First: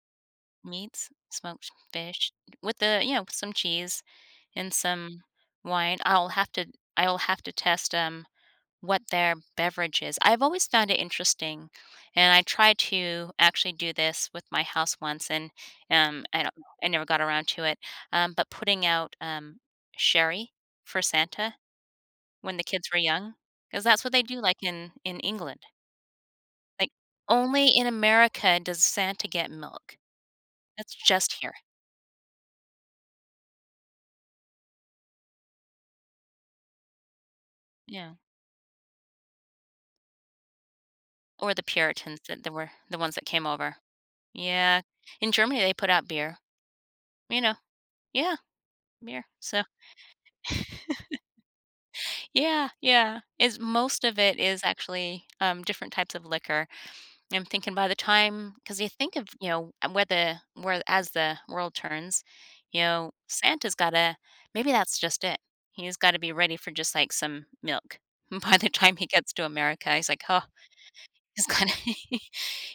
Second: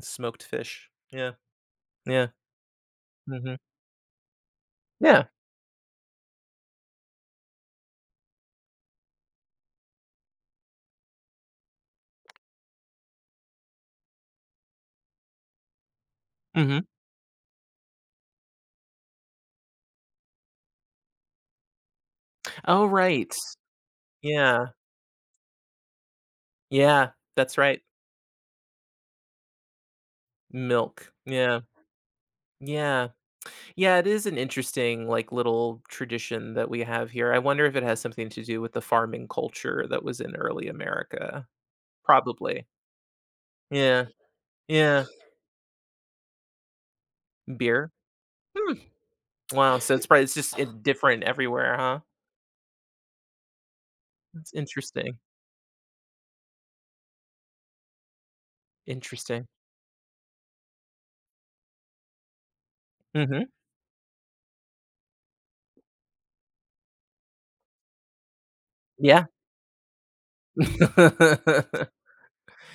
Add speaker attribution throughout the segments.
Speaker 1: Smoked fish.
Speaker 2: Meats,
Speaker 1: Yeah.
Speaker 2: smoked
Speaker 1: Yeah.
Speaker 2: fish with the you know, some
Speaker 1: Mhm.
Speaker 2: cheese and some
Speaker 1: Yeah.
Speaker 2: wine. I'll have to I'll have to test 'em what their beverage is. I've always found it interesting, and I tried to actually do this with my house once, and and, um, I
Speaker 1: Mhm.
Speaker 2: I never got around to it. Um, but putting out, um, sherry for Santa when the
Speaker 1: Oh,
Speaker 2: kids were
Speaker 1: right.
Speaker 2: young, 'cause that's what they do, like,
Speaker 1: Yeah.
Speaker 2: in in England. Like,
Speaker 1: Yeah, that's
Speaker 2: only
Speaker 1: right.
Speaker 2: in America does Santa get milk. That's
Speaker 1: Milk,
Speaker 2: just here.
Speaker 1: yeah. Yeah. Yeah, it is an interesting, like, little tradition that we have here, I wonder if it has
Speaker 2: Yeah.
Speaker 1: something to do with the farming culture that was in early America.
Speaker 2: Or the Puritans that that
Speaker 1: Probably.
Speaker 2: were the ones that came over.
Speaker 1: Yeah.
Speaker 2: Yeah.
Speaker 1: Yeah.
Speaker 2: In Germany, they put out beer, you know?
Speaker 1: Beer.
Speaker 2: Yeah.
Speaker 1: Hmm.
Speaker 2: Beer, so
Speaker 1: Wow, since probably it's just different everywhere, huh?
Speaker 2: Yeah, yeah. Is most of it
Speaker 1: It's
Speaker 2: is
Speaker 1: interesting.
Speaker 2: actually, um, different types of liquor. I'm thinking by the time 'cause you think of,
Speaker 1: Interesting.
Speaker 2: you know, uh, where the where as the world turns, you know,
Speaker 1: Mhm.
Speaker 2: Santa's gotta maybe that's just it. He's gotta be ready for just, like, some milk. By the time he
Speaker 1: Yeah.
Speaker 2: gets to America, he's like, "Oh," he's gonna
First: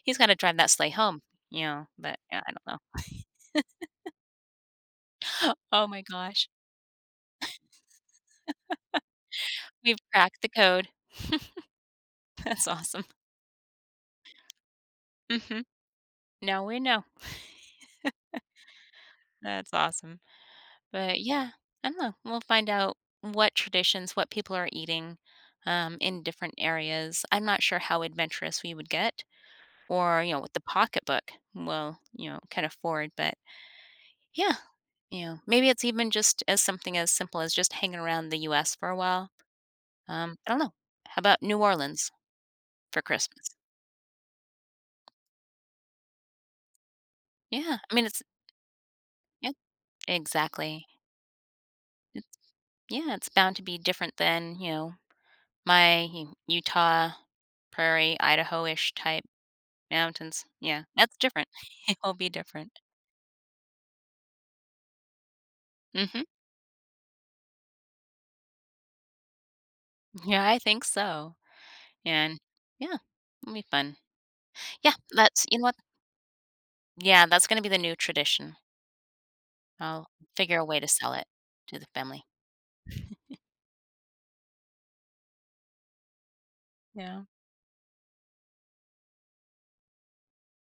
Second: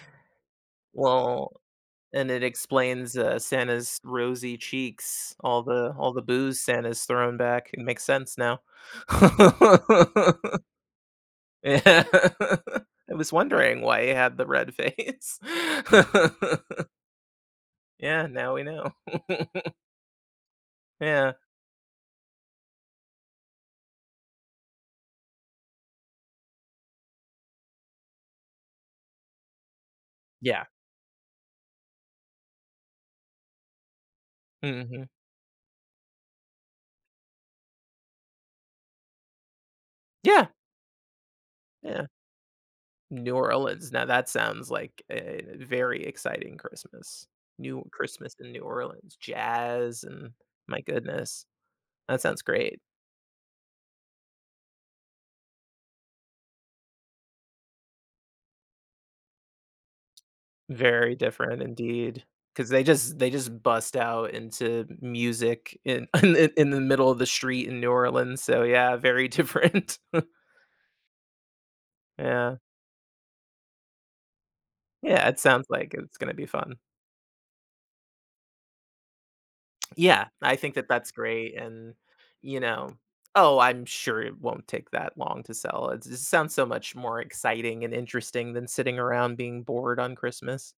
Speaker 2: he's gotta drive that sleigh home,
Speaker 1: Well,
Speaker 2: you know, but,
Speaker 1: and
Speaker 2: yeah,
Speaker 1: it
Speaker 2: I don't know.
Speaker 1: explains, uh, Santa's rosy cheeks, all
Speaker 2: Oh
Speaker 1: the
Speaker 2: my
Speaker 1: all the
Speaker 2: gosh.
Speaker 1: booze Santa's thrown back, it makes sense now.
Speaker 2: We've cracked the code.
Speaker 1: Yeah.
Speaker 2: That's awesome.
Speaker 1: I was wondering why he had the red face.
Speaker 2: Mhm. Now we know.
Speaker 1: Yeah, now we know.
Speaker 2: That's awesome. But
Speaker 1: Yeah.
Speaker 2: yeah, I don't know, we'll find out what traditions, what people are eating, um, in different areas. I'm not sure how adventurous we would get or, you know, with the
Speaker 1: Yeah.
Speaker 2: pocketbook. Well, you know, can afford, but yeah.
Speaker 1: Mhm.
Speaker 2: You know, maybe it's even just as something as simple as just hanging around the US for a while. Um,
Speaker 1: Yeah.
Speaker 2: I don't know. How 'bout New
Speaker 1: Yeah.
Speaker 2: Orleans for
Speaker 1: New
Speaker 2: Christmas?
Speaker 1: Orleans, now that sounds like a very exciting Christmas.
Speaker 2: Yeah,
Speaker 1: New
Speaker 2: I mean, it's
Speaker 1: Christmas in New Orleans,
Speaker 2: Yeah.
Speaker 1: jazz and my
Speaker 2: Exactly.
Speaker 1: goodness. That
Speaker 2: M
Speaker 1: sounds great.
Speaker 2: Yeah, it's bound to be different than, you know, my U Utah, Prairie, Idaho-ish type mountains. Yeah, that's
Speaker 1: Very
Speaker 2: different.
Speaker 1: different
Speaker 2: It'll
Speaker 1: indeed.
Speaker 2: be
Speaker 1: 'Cause
Speaker 2: different.
Speaker 1: they just they just bust out into music in i
Speaker 2: Mhm.
Speaker 1: in the middle of the street in New Orleans, so, yeah, very different.
Speaker 2: Yeah, I think so. And,
Speaker 1: Yeah.
Speaker 2: yeah, it'll be fun. Yeah,
Speaker 1: Yeah, it
Speaker 2: that's
Speaker 1: sounds
Speaker 2: [unintelligible]
Speaker 1: like it's gonna be fun.
Speaker 2: Yeah, that's gonna be the new tradition. I'll
Speaker 1: Yeah, I
Speaker 2: figure a
Speaker 1: think
Speaker 2: way to
Speaker 1: that that's
Speaker 2: sell it
Speaker 1: great
Speaker 2: to the
Speaker 1: and,
Speaker 2: family.
Speaker 1: you know, oh, I'm sure it won't take that long to sell. It it sounds so much more
Speaker 2: Yeah.
Speaker 1: exciting and interesting than sitting around being bored on Christmas.